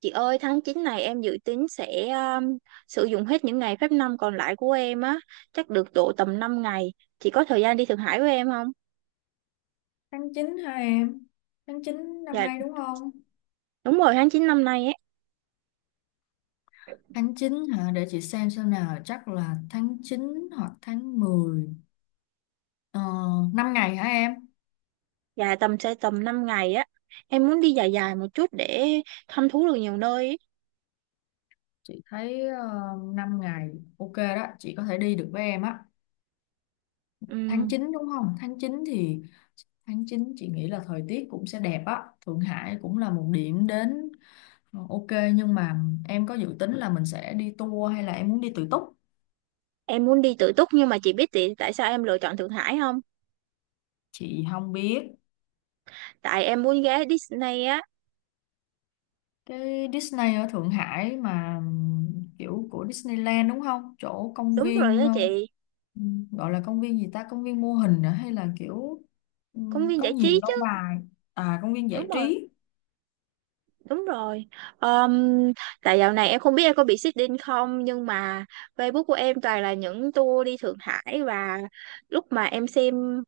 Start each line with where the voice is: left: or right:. right: Chị ơi, tháng 9 này em dự tính sẽ sử dụng hết những ngày phép năm còn lại của em á, chắc được độ tầm 5 ngày. Chị có thời gian đi Thượng Hải với em không?
left: Tháng 9 hả em? Tháng 9 năm
right: Dạ,
left: nay đúng không?
right: đúng rồi, tháng 9 năm nay á.
left: Tháng 9 hả? Để chị xem nào. Chắc là tháng 9 hoặc tháng mười. Ờ, 5 ngày hả em?
right: Dạ, tầm 5 ngày á. Em muốn đi dài dài một chút để thăm thú được nhiều nơi ấy.
left: Chị thấy 5 ngày ok đó. Chị có thể đi được với em á. Tháng
right: Ừm,
left: 9 đúng không? Tháng 9 thì tháng 9 chị nghĩ là thời tiết cũng sẽ đẹp á. Thượng Hải cũng là một điểm đến ok. Nhưng mà em có dự tính là mình sẽ đi tour hay là em muốn đi tự túc?
right: em muốn đi tự túc, nhưng mà chị biết tại tại sao em lựa chọn Thượng Hải không?
left: Chị không biết.
right: Tại em muốn ghé Disney á.
left: Cái Disney ở Thượng Hải mà kiểu của Disneyland đúng không, chỗ công
right: Đúng rồi
left: viên
right: đó chị,
left: gọi là công viên gì ta, công viên mô hình à? Hay là kiểu
right: công viên
left: có
right: giải
left: nhiều
right: trí chứ.
left: lâu bài à, công viên
right: Đúng
left: giải
right: rồi.
left: trí.
right: Đúng rồi. Ờm, Tại dạo này em không biết em có bị xích đinh không, nhưng mà Facebook của em toàn là những tour đi Thượng Hải, và lúc mà em xem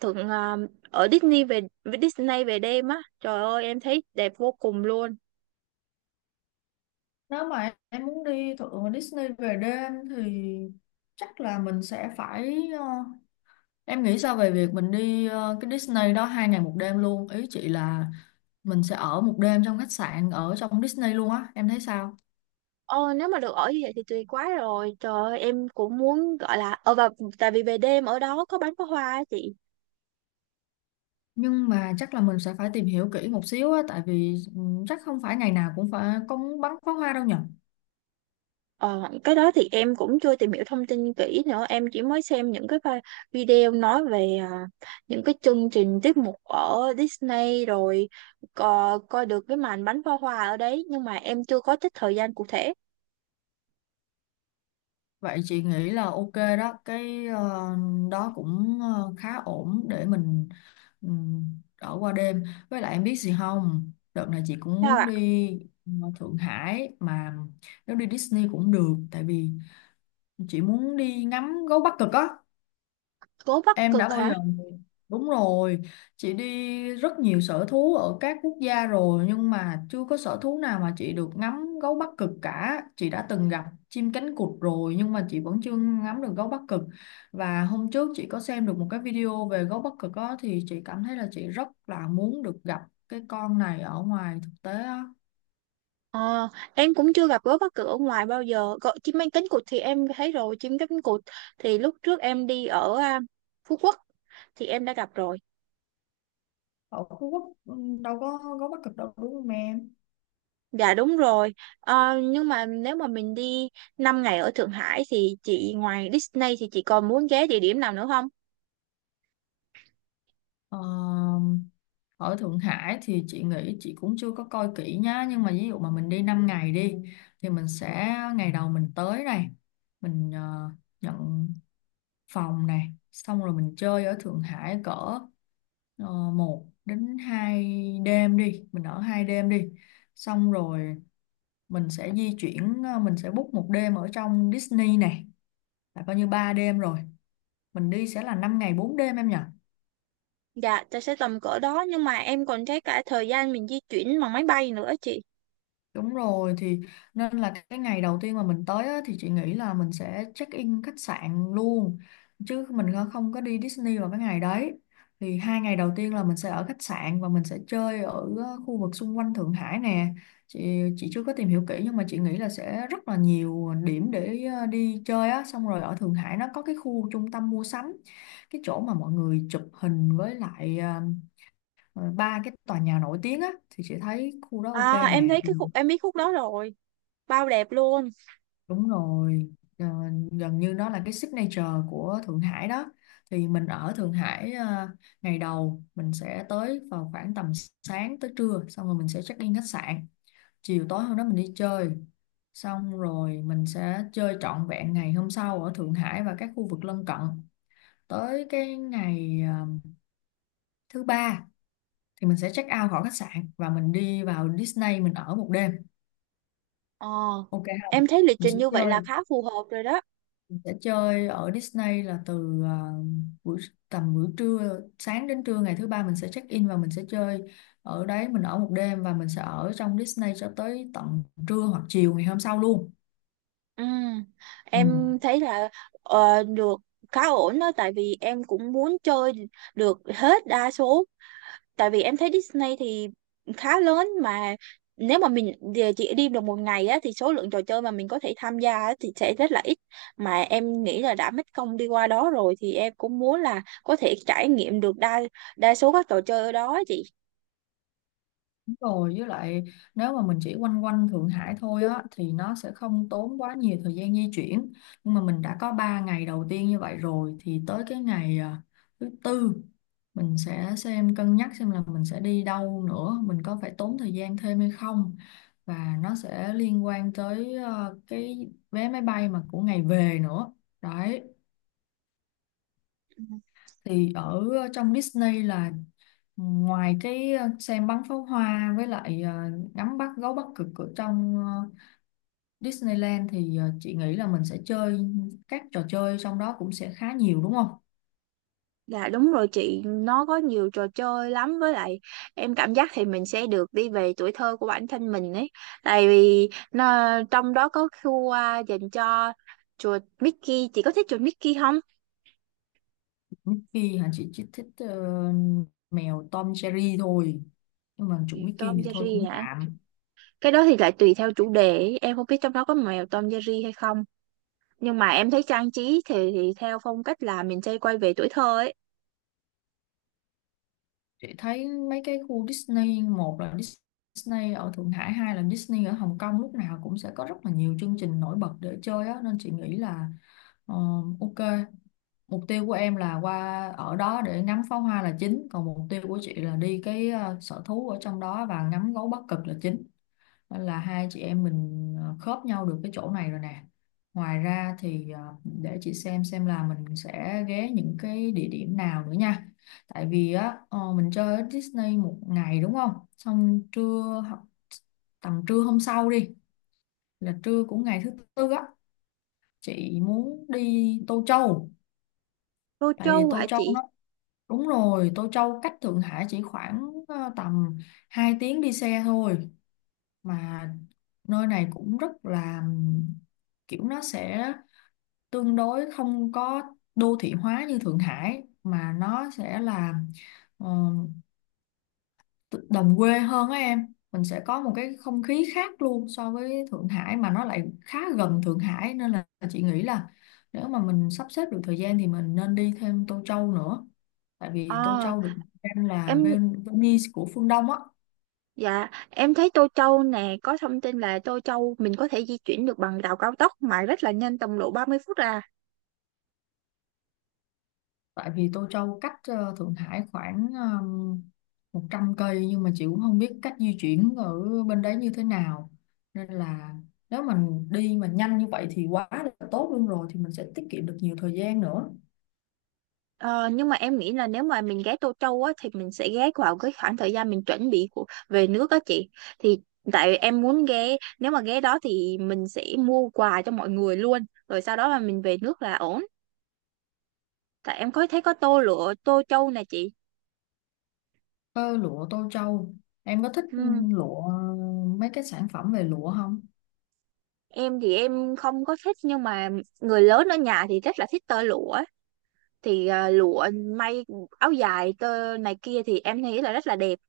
right: thượng ở Disney về, Disney về đêm á, trời ơi em thấy đẹp vô cùng luôn.
left: Nếu mà em muốn đi thượng Disney về đêm thì chắc là mình sẽ phải em nghĩ sao về việc mình đi cái Disney đó hai ngày một đêm luôn, ý chị là mình sẽ ở một đêm trong khách sạn ở trong Disney luôn á, em thấy sao?
right: Ồ, nếu mà được ở như vậy thì tuyệt quá rồi. Trời ơi, em cũng muốn, gọi là và tại vì về đêm ở đó có bắn pháo hoa á chị.
left: Nhưng mà chắc là mình sẽ phải tìm hiểu kỹ một xíu á, tại vì chắc không phải ngày nào cũng cũng bắn pháo hoa đâu nhỉ.
right: Ờ, cái đó thì em cũng chưa tìm hiểu thông tin kỹ nữa, em chỉ mới xem những cái video nói về những cái chương trình, tiết mục ở Disney, rồi coi được cái màn bắn pháo hoa ở đấy, nhưng mà em chưa có trích thời gian cụ thể.
left: Vậy chị nghĩ là ok đó, cái đó cũng khá ổn để mình ừ, ở qua đêm. Với lại em biết gì không, đợt này chị cũng
right: Sao
left: muốn
right: ạ?
left: đi Thượng Hải mà, nếu đi Disney cũng được, tại vì chị muốn đi ngắm gấu Bắc Cực á.
right: Gấu Bắc
left: Em đã
right: Cực
left: bao
right: hả?
left: giờ? Đúng rồi, chị đi rất nhiều sở thú ở các quốc gia rồi nhưng mà chưa có sở thú nào mà chị được ngắm gấu Bắc Cực cả. Chị đã từng gặp chim cánh cụt rồi nhưng mà chị vẫn chưa ngắm được gấu Bắc Cực. Và hôm trước chị có xem được một cái video về gấu Bắc Cực đó, thì chị cảm thấy là chị rất là muốn được gặp cái con này ở ngoài thực tế á.
right: Ờ, em cũng chưa gặp gấu Bắc Cực ở ngoài bao giờ. Gọi chim cánh cánh cụt thì em thấy rồi, chim cánh cánh cụt thì lúc trước em đi ở Phú Quốc thì em đã gặp rồi.
left: Ở Phú Quốc đâu có gấu Bắc Cực đâu đúng không em?
right: Dạ đúng rồi. Ờ, nhưng mà nếu mà mình đi 5 ngày ở Thượng Hải thì chị, ngoài Disney thì chị còn muốn ghé địa điểm nào nữa không?
left: Ờ, ở Thượng Hải thì chị nghĩ chị cũng chưa có coi kỹ nhá, nhưng mà ví dụ mà mình đi 5 ngày đi thì mình sẽ ngày đầu mình tới này, mình nhận phòng này, xong rồi mình chơi ở Thượng Hải cỡ 1 đến 2 đêm đi, mình ở hai đêm đi, xong rồi mình sẽ di chuyển mình sẽ book một đêm ở trong Disney này, là coi như 3 đêm rồi, mình đi sẽ là 5 ngày 4 đêm em nhỉ.
right: Dạ, ta sẽ tầm cỡ đó, nhưng mà em còn thấy cả thời gian mình di chuyển bằng máy bay nữa chị.
left: Đúng rồi thì nên là cái ngày đầu tiên mà mình tới á, thì chị nghĩ là mình sẽ check in khách sạn luôn, chứ mình không có đi Disney vào cái ngày đấy. Thì hai ngày đầu tiên là mình sẽ ở khách sạn và mình sẽ chơi ở khu vực xung quanh Thượng Hải nè. Chị chưa có tìm hiểu kỹ nhưng mà chị nghĩ là sẽ rất là nhiều điểm để đi chơi á, xong rồi ở Thượng Hải nó có cái khu trung tâm mua sắm, cái chỗ mà mọi người chụp hình với lại ba cái tòa nhà nổi tiếng á, thì chị thấy khu đó ok
right: À, em
left: nè.
right: thấy
left: Thì
right: cái khúc, em biết khúc đó rồi, bao đẹp luôn.
left: đúng rồi, ờ, gần như nó là cái signature của Thượng Hải đó. Thì mình ở Thượng Hải ngày đầu mình sẽ tới vào khoảng tầm sáng tới trưa, xong rồi mình sẽ check in khách sạn. Chiều tối hôm đó mình đi chơi, xong rồi mình sẽ chơi trọn vẹn ngày hôm sau ở Thượng Hải và các khu vực lân cận. Tới cái ngày thứ ba thì mình sẽ check out khỏi khách sạn và mình đi vào Disney, mình ở một đêm.
right: Ờ,
left: Ok không?
right: em thấy lịch
left: Mình
right: trình
left: sẽ
right: như vậy là
left: chơi,
right: khá phù hợp rồi đó.
left: sẽ chơi ở Disney là từ buổi tầm buổi trưa, sáng đến trưa ngày thứ ba mình sẽ check in và mình sẽ chơi ở đấy, mình ở một đêm và mình sẽ ở trong Disney cho tới tận trưa hoặc chiều ngày hôm sau luôn.
right: Ừ,
left: Ừ.
right: em thấy là được, khá ổn đó, tại vì em cũng muốn chơi được hết đa số, tại vì em thấy Disney thì khá lớn mà, nếu mà mình về chỉ đi được một ngày á thì số lượng trò chơi mà mình có thể tham gia á thì sẽ rất là ít, mà em nghĩ là đã mất công đi qua đó rồi thì em cũng muốn là có thể trải nghiệm được đa đa số các trò chơi ở đó á chị.
left: Rồi với lại nếu mà mình chỉ quanh quanh Thượng Hải thôi á thì nó sẽ không tốn quá nhiều thời gian di chuyển, nhưng mà mình đã có 3 ngày đầu tiên như vậy rồi thì tới cái ngày thứ tư mình sẽ xem cân nhắc xem là mình sẽ đi đâu nữa, mình có phải tốn thời gian thêm hay không, và nó sẽ liên quan tới cái vé máy bay mà của ngày về nữa đấy. Thì ở trong Disney là ngoài cái xem bắn pháo hoa với lại ngắm bắt gấu Bắc Cực ở trong Disneyland thì chị nghĩ là mình sẽ chơi các trò chơi trong đó cũng sẽ khá nhiều đúng không?
right: Dạ đúng rồi chị, nó có nhiều trò chơi lắm, với lại em cảm giác thì mình sẽ được đi về tuổi thơ của bản thân mình ấy. Tại vì nó, trong đó có khu dành cho chuột Mickey, chị có thích chuột Mickey không?
left: Mickey hả, chị chỉ thích mèo Tom Jerry thôi, nhưng mà chủ Mickey
right: Tom
left: thì thôi
right: Jerry
left: cũng
right: hả?
left: tạm.
right: Cái đó thì lại tùy theo chủ đề, em không biết trong đó có mèo Tom Jerry hay không, nhưng mà em thấy trang trí thì theo phong cách là mình sẽ quay về tuổi thơ ấy.
left: Chị thấy mấy cái khu Disney, một là Disney ở Thượng Hải, hai là Disney ở Hồng Kông, lúc nào cũng sẽ có rất là nhiều chương trình nổi bật để chơi á nên chị nghĩ là ờ, ok, mục tiêu của em là qua ở đó để ngắm pháo hoa là chính, còn mục tiêu của chị là đi cái sở thú ở trong đó và ngắm gấu Bắc Cực là chính. Nên là hai chị em mình khớp nhau được cái chỗ này rồi nè. Ngoài ra thì để chị xem là mình sẽ ghé những cái địa điểm nào nữa nha. Tại vì á mình chơi ở Disney một ngày đúng không? Xong trưa hoặc tầm trưa hôm sau đi, là trưa cũng ngày thứ tư á, chị muốn đi Tô Châu.
right: Tô
left: Tại vì
right: Châu
left: Tô
right: hả
left: Châu
right: chị?
left: nó, đúng rồi, Tô Châu cách Thượng Hải chỉ khoảng tầm 2 tiếng đi xe thôi mà, nơi này cũng rất là kiểu nó sẽ tương đối không có đô thị hóa như Thượng Hải mà nó sẽ là ờ, đồng quê hơn á em, mình sẽ có một cái không khí khác luôn so với Thượng Hải mà nó lại khá gần Thượng Hải, nên là chị nghĩ là nếu mà mình sắp xếp được thời gian thì mình nên đi thêm Tô Châu nữa, tại vì Tô
right: ờ
left: Châu được xem là
right: em
left: Venice của phương Đông á.
right: dạ, em thấy Tô Châu nè, có thông tin là Tô Châu mình có thể di chuyển được bằng tàu cao tốc mà rất là nhanh, tầm độ 30 phút à.
left: Tại vì Tô Châu cách Thượng Hải khoảng um, 100 cây, nhưng mà chị cũng không biết cách di chuyển ở bên đấy như thế nào, nên là nếu mình đi mà nhanh như vậy thì quá là tốt luôn rồi, thì mình sẽ tiết kiệm được nhiều thời gian nữa.
right: Ờ, nhưng mà em nghĩ là nếu mà mình ghé Tô Châu á thì mình sẽ ghé vào cái khoảng thời gian mình chuẩn bị của về nước á chị, thì tại em muốn ghé, nếu mà ghé đó thì mình sẽ mua quà cho mọi người luôn, rồi sau đó mà mình về nước là ổn. Tại em có thấy có Tô Lụa Tô Châu nè chị.
left: Ơ, lụa Tô Châu, em có thích
right: Ừ.
left: lụa, mấy cái sản phẩm về lụa không?
right: Em thì em không có thích, nhưng mà người lớn ở nhà thì rất là thích tơ lụa á. Thì lụa may áo dài tơ này kia thì em thấy là rất là đẹp.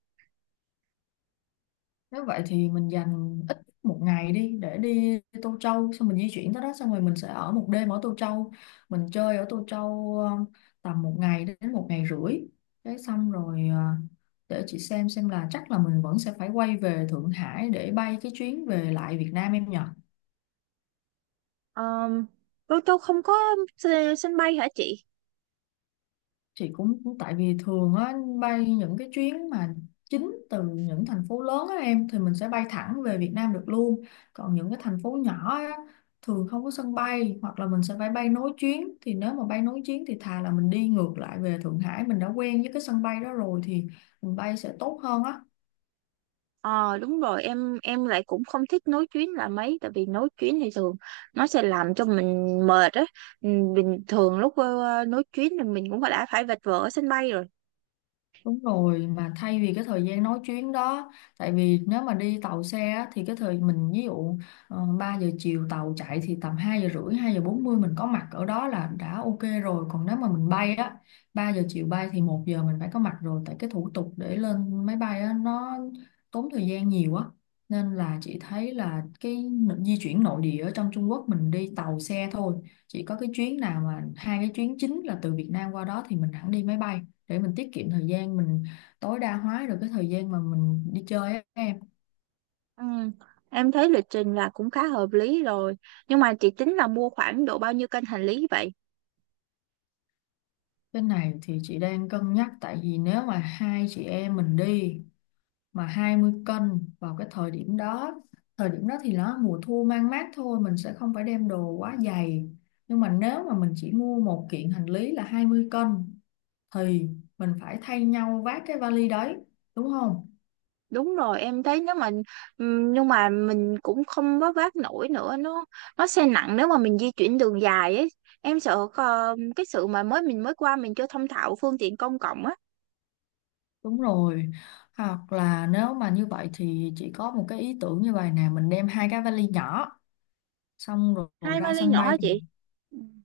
left: Nếu vậy thì mình dành ít một ngày đi, để đi Tô Châu, xong mình di chuyển tới đó, xong rồi mình sẽ ở một đêm ở Tô Châu, mình chơi ở Tô Châu tầm một ngày đến một ngày rưỡi. Đấy xong rồi để chị xem là chắc là mình vẫn sẽ phải quay về Thượng Hải để bay cái chuyến về lại Việt Nam em nhỉ.
right: Ờ, Tô Châu không có sân bay hả chị?
left: Chị cũng tại vì thường á, bay những cái chuyến mà chính từ những thành phố lớn á em, thì mình sẽ bay thẳng về Việt Nam được luôn, còn những cái thành phố nhỏ á thường không có sân bay hoặc là mình sẽ phải bay nối chuyến, thì nếu mà bay nối chuyến thì thà là mình đi ngược lại về Thượng Hải, mình đã quen với cái sân bay đó rồi thì mình bay sẽ tốt hơn á.
right: Ờ đúng rồi, em lại cũng không thích nối chuyến là mấy, tại vì nối chuyến thì thường nó sẽ làm cho mình mệt á. Ừ, bình thường lúc nối chuyến thì mình cũng đã phải vật vờ ở sân bay rồi.
left: Đúng rồi, mà thay vì cái thời gian nói chuyến đó, tại vì nếu mà đi tàu xe á, thì cái thời mình ví dụ 3 giờ chiều tàu chạy thì tầm 2 giờ rưỡi, 2 giờ 40 mình có mặt ở đó là đã ok rồi. Còn nếu mà mình bay á, 3 giờ chiều bay thì 1 giờ mình phải có mặt rồi, tại cái thủ tục để lên máy bay á, nó tốn thời gian nhiều á. Nên là chị thấy là cái di chuyển nội địa ở trong Trung Quốc mình đi tàu xe thôi. Chỉ có cái chuyến nào mà hai cái chuyến chính là từ Việt Nam qua đó thì mình hẳn đi máy bay để mình tiết kiệm thời gian mình tối đa hóa được cái thời gian mà mình đi chơi á em.
right: Ừ. Em thấy lịch trình là cũng khá hợp lý rồi, nhưng mà chị tính là mua khoảng độ bao nhiêu cân hành lý vậy?
left: Cái này thì chị đang cân nhắc, tại vì nếu mà hai chị em mình đi mà 20 cân vào cái thời điểm đó, thời điểm đó thì nó mùa thu mang mát thôi, mình sẽ không phải đem đồ quá dày. Nhưng mà nếu mà mình chỉ mua một kiện hành lý là 20 cân thì mình phải thay nhau vác cái vali đấy, đúng không?
right: Đúng rồi, em thấy nếu mà nhưng mà mình cũng không vác vác nổi nữa, nó sẽ nặng nếu mà mình di chuyển đường dài ấy. Em sợ cái sự mà mình mới qua mình chưa thông thạo phương tiện công cộng á.
left: Đúng rồi, hoặc là nếu mà như vậy thì chị có một cái ý tưởng như vậy nè, mình đem hai cái vali nhỏ, xong rồi
right: Hai
left: ra
right: vali
left: sân
right: nhỏ
left: bay
right: hả
left: thì
right: chị?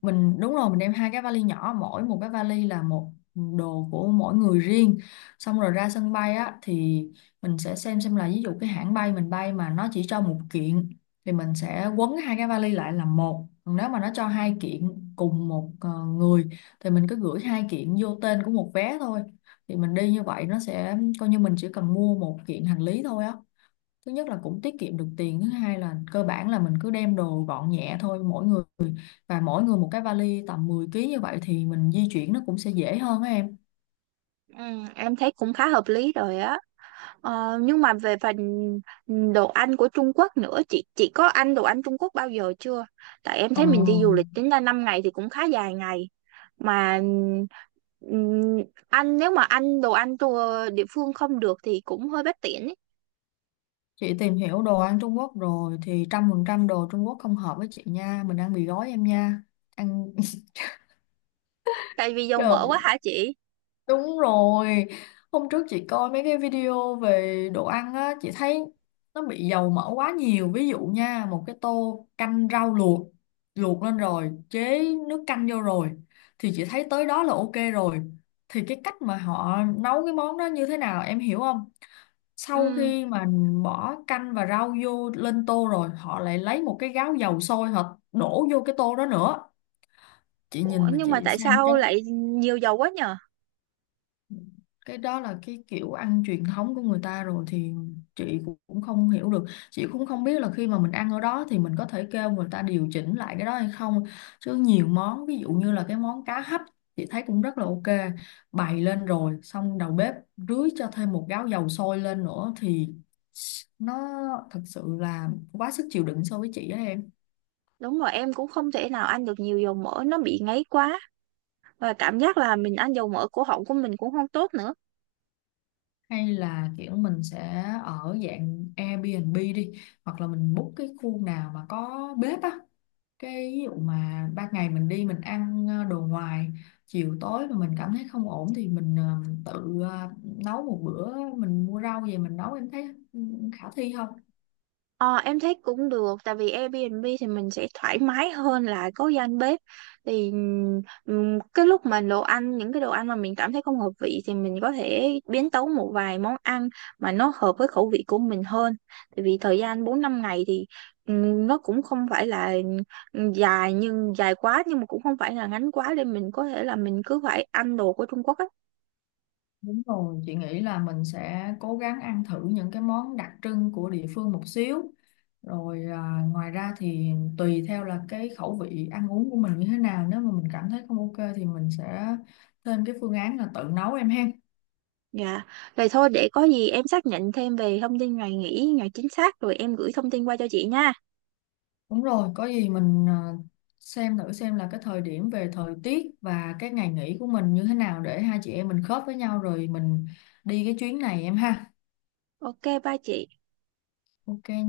left: mình, đúng rồi, mình đem hai cái vali nhỏ, mỗi một cái vali là một, đồ của mỗi người riêng. Xong rồi ra sân bay á thì mình sẽ xem là ví dụ cái hãng bay mình bay mà nó chỉ cho một kiện thì mình sẽ quấn hai cái vali lại làm một, còn nếu mà nó cho hai kiện cùng một người thì mình cứ gửi hai kiện vô tên của một vé thôi, thì mình đi như vậy nó sẽ coi như mình chỉ cần mua một kiện hành lý thôi á. Thứ nhất là cũng tiết kiệm được tiền, thứ hai là cơ bản là mình cứ đem đồ gọn nhẹ thôi, mỗi người và mỗi người một cái vali tầm 10 ký, như vậy thì mình di chuyển nó cũng sẽ dễ hơn á em.
right: Ừ, em thấy cũng khá hợp lý rồi á. Ờ, nhưng mà về phần đồ ăn của Trung Quốc nữa, chị có ăn đồ ăn Trung Quốc bao giờ chưa? Tại em
left: ờ,
right: thấy mình đi du lịch tính ra 5 ngày thì cũng khá dài ngày mà ừm, ăn, nếu mà ăn đồ ăn tour địa phương không được thì cũng hơi bất tiện ấy.
left: chị tìm hiểu đồ ăn Trung Quốc rồi thì 100% đồ Trung Quốc không hợp với chị nha, mình ăn mì gói em nha, ăn
right: Tại vì dầu mỡ quá
left: trời.
right: hả chị?
left: Đúng rồi, hôm trước chị coi mấy cái video về đồ ăn á, chị thấy nó bị dầu mỡ quá nhiều. Ví dụ nha, một cái tô canh rau luộc, luộc lên rồi, chế nước canh vô rồi, thì chị thấy tới đó là ok rồi. Thì cái cách mà họ nấu cái món đó như thế nào em hiểu không? Sau
right: Ừ.
left: khi mà bỏ canh và rau vô lên tô rồi, họ lại lấy một cái gáo dầu sôi họ đổ vô cái tô đó nữa. Chị
right: Ủa,
left: nhìn mà
right: nhưng mà
left: chị
right: tại
left: sang
right: sao
left: chấn.
right: lại nhiều dầu quá nhờ?
left: Cái đó là cái kiểu ăn truyền thống của người ta rồi thì chị cũng cũng không hiểu được, chị cũng không biết là khi mà mình ăn ở đó thì mình có thể kêu người ta điều chỉnh lại cái đó hay không, chứ nhiều món ví dụ như là cái món cá hấp chị thấy cũng rất là ok, bày lên rồi xong đầu bếp rưới cho thêm một gáo dầu sôi lên nữa thì nó thật sự là quá sức chịu đựng so với chị á em.
right: Đúng rồi, em cũng không thể nào ăn được nhiều dầu mỡ, nó bị ngấy quá, và cảm giác là mình ăn dầu mỡ cổ họng của mình cũng không tốt nữa.
left: Hay là kiểu mình sẽ ở dạng Airbnb đi, hoặc là mình book cái khu nào mà có bếp á, cái ví dụ mà ban ngày mình đi mình ăn đồ ngoài, chiều tối mà mình cảm thấy không ổn thì mình tự nấu một bữa, mình mua rau về mình nấu, em thấy ừ, khả thi không?
right: Ờ, em thấy cũng được, tại vì Airbnb thì mình sẽ thoải mái hơn là có gian bếp, thì cái lúc mà đồ ăn, những cái đồ ăn mà mình cảm thấy không hợp vị thì mình có thể biến tấu một vài món ăn mà nó hợp với khẩu vị của mình hơn, tại vì thời gian 4 5 ngày thì nó cũng không phải là dài quá, nhưng mà cũng không phải là ngắn quá, nên mình có thể là mình cứ phải ăn đồ của Trung Quốc á.
left: Đúng rồi, chị nghĩ là mình sẽ cố gắng ăn thử những cái món đặc trưng của địa phương một xíu. Rồi à, ngoài ra thì tùy theo là cái khẩu vị ăn uống của mình như thế nào, nếu mà mình cảm thấy không ok thì mình sẽ thêm cái phương án là tự nấu em ha.
right: Dạ, rồi thôi, để có gì em xác nhận thêm về thông tin ngày nghỉ, ngày chính xác rồi em gửi thông tin qua cho chị nha.
left: Đúng rồi, có gì mình à, xem thử xem là cái thời điểm về thời tiết và cái ngày nghỉ của mình như thế nào để hai chị em mình khớp với nhau rồi mình đi cái chuyến này em ha.
right: Ok, bye chị.
left: Ok nha.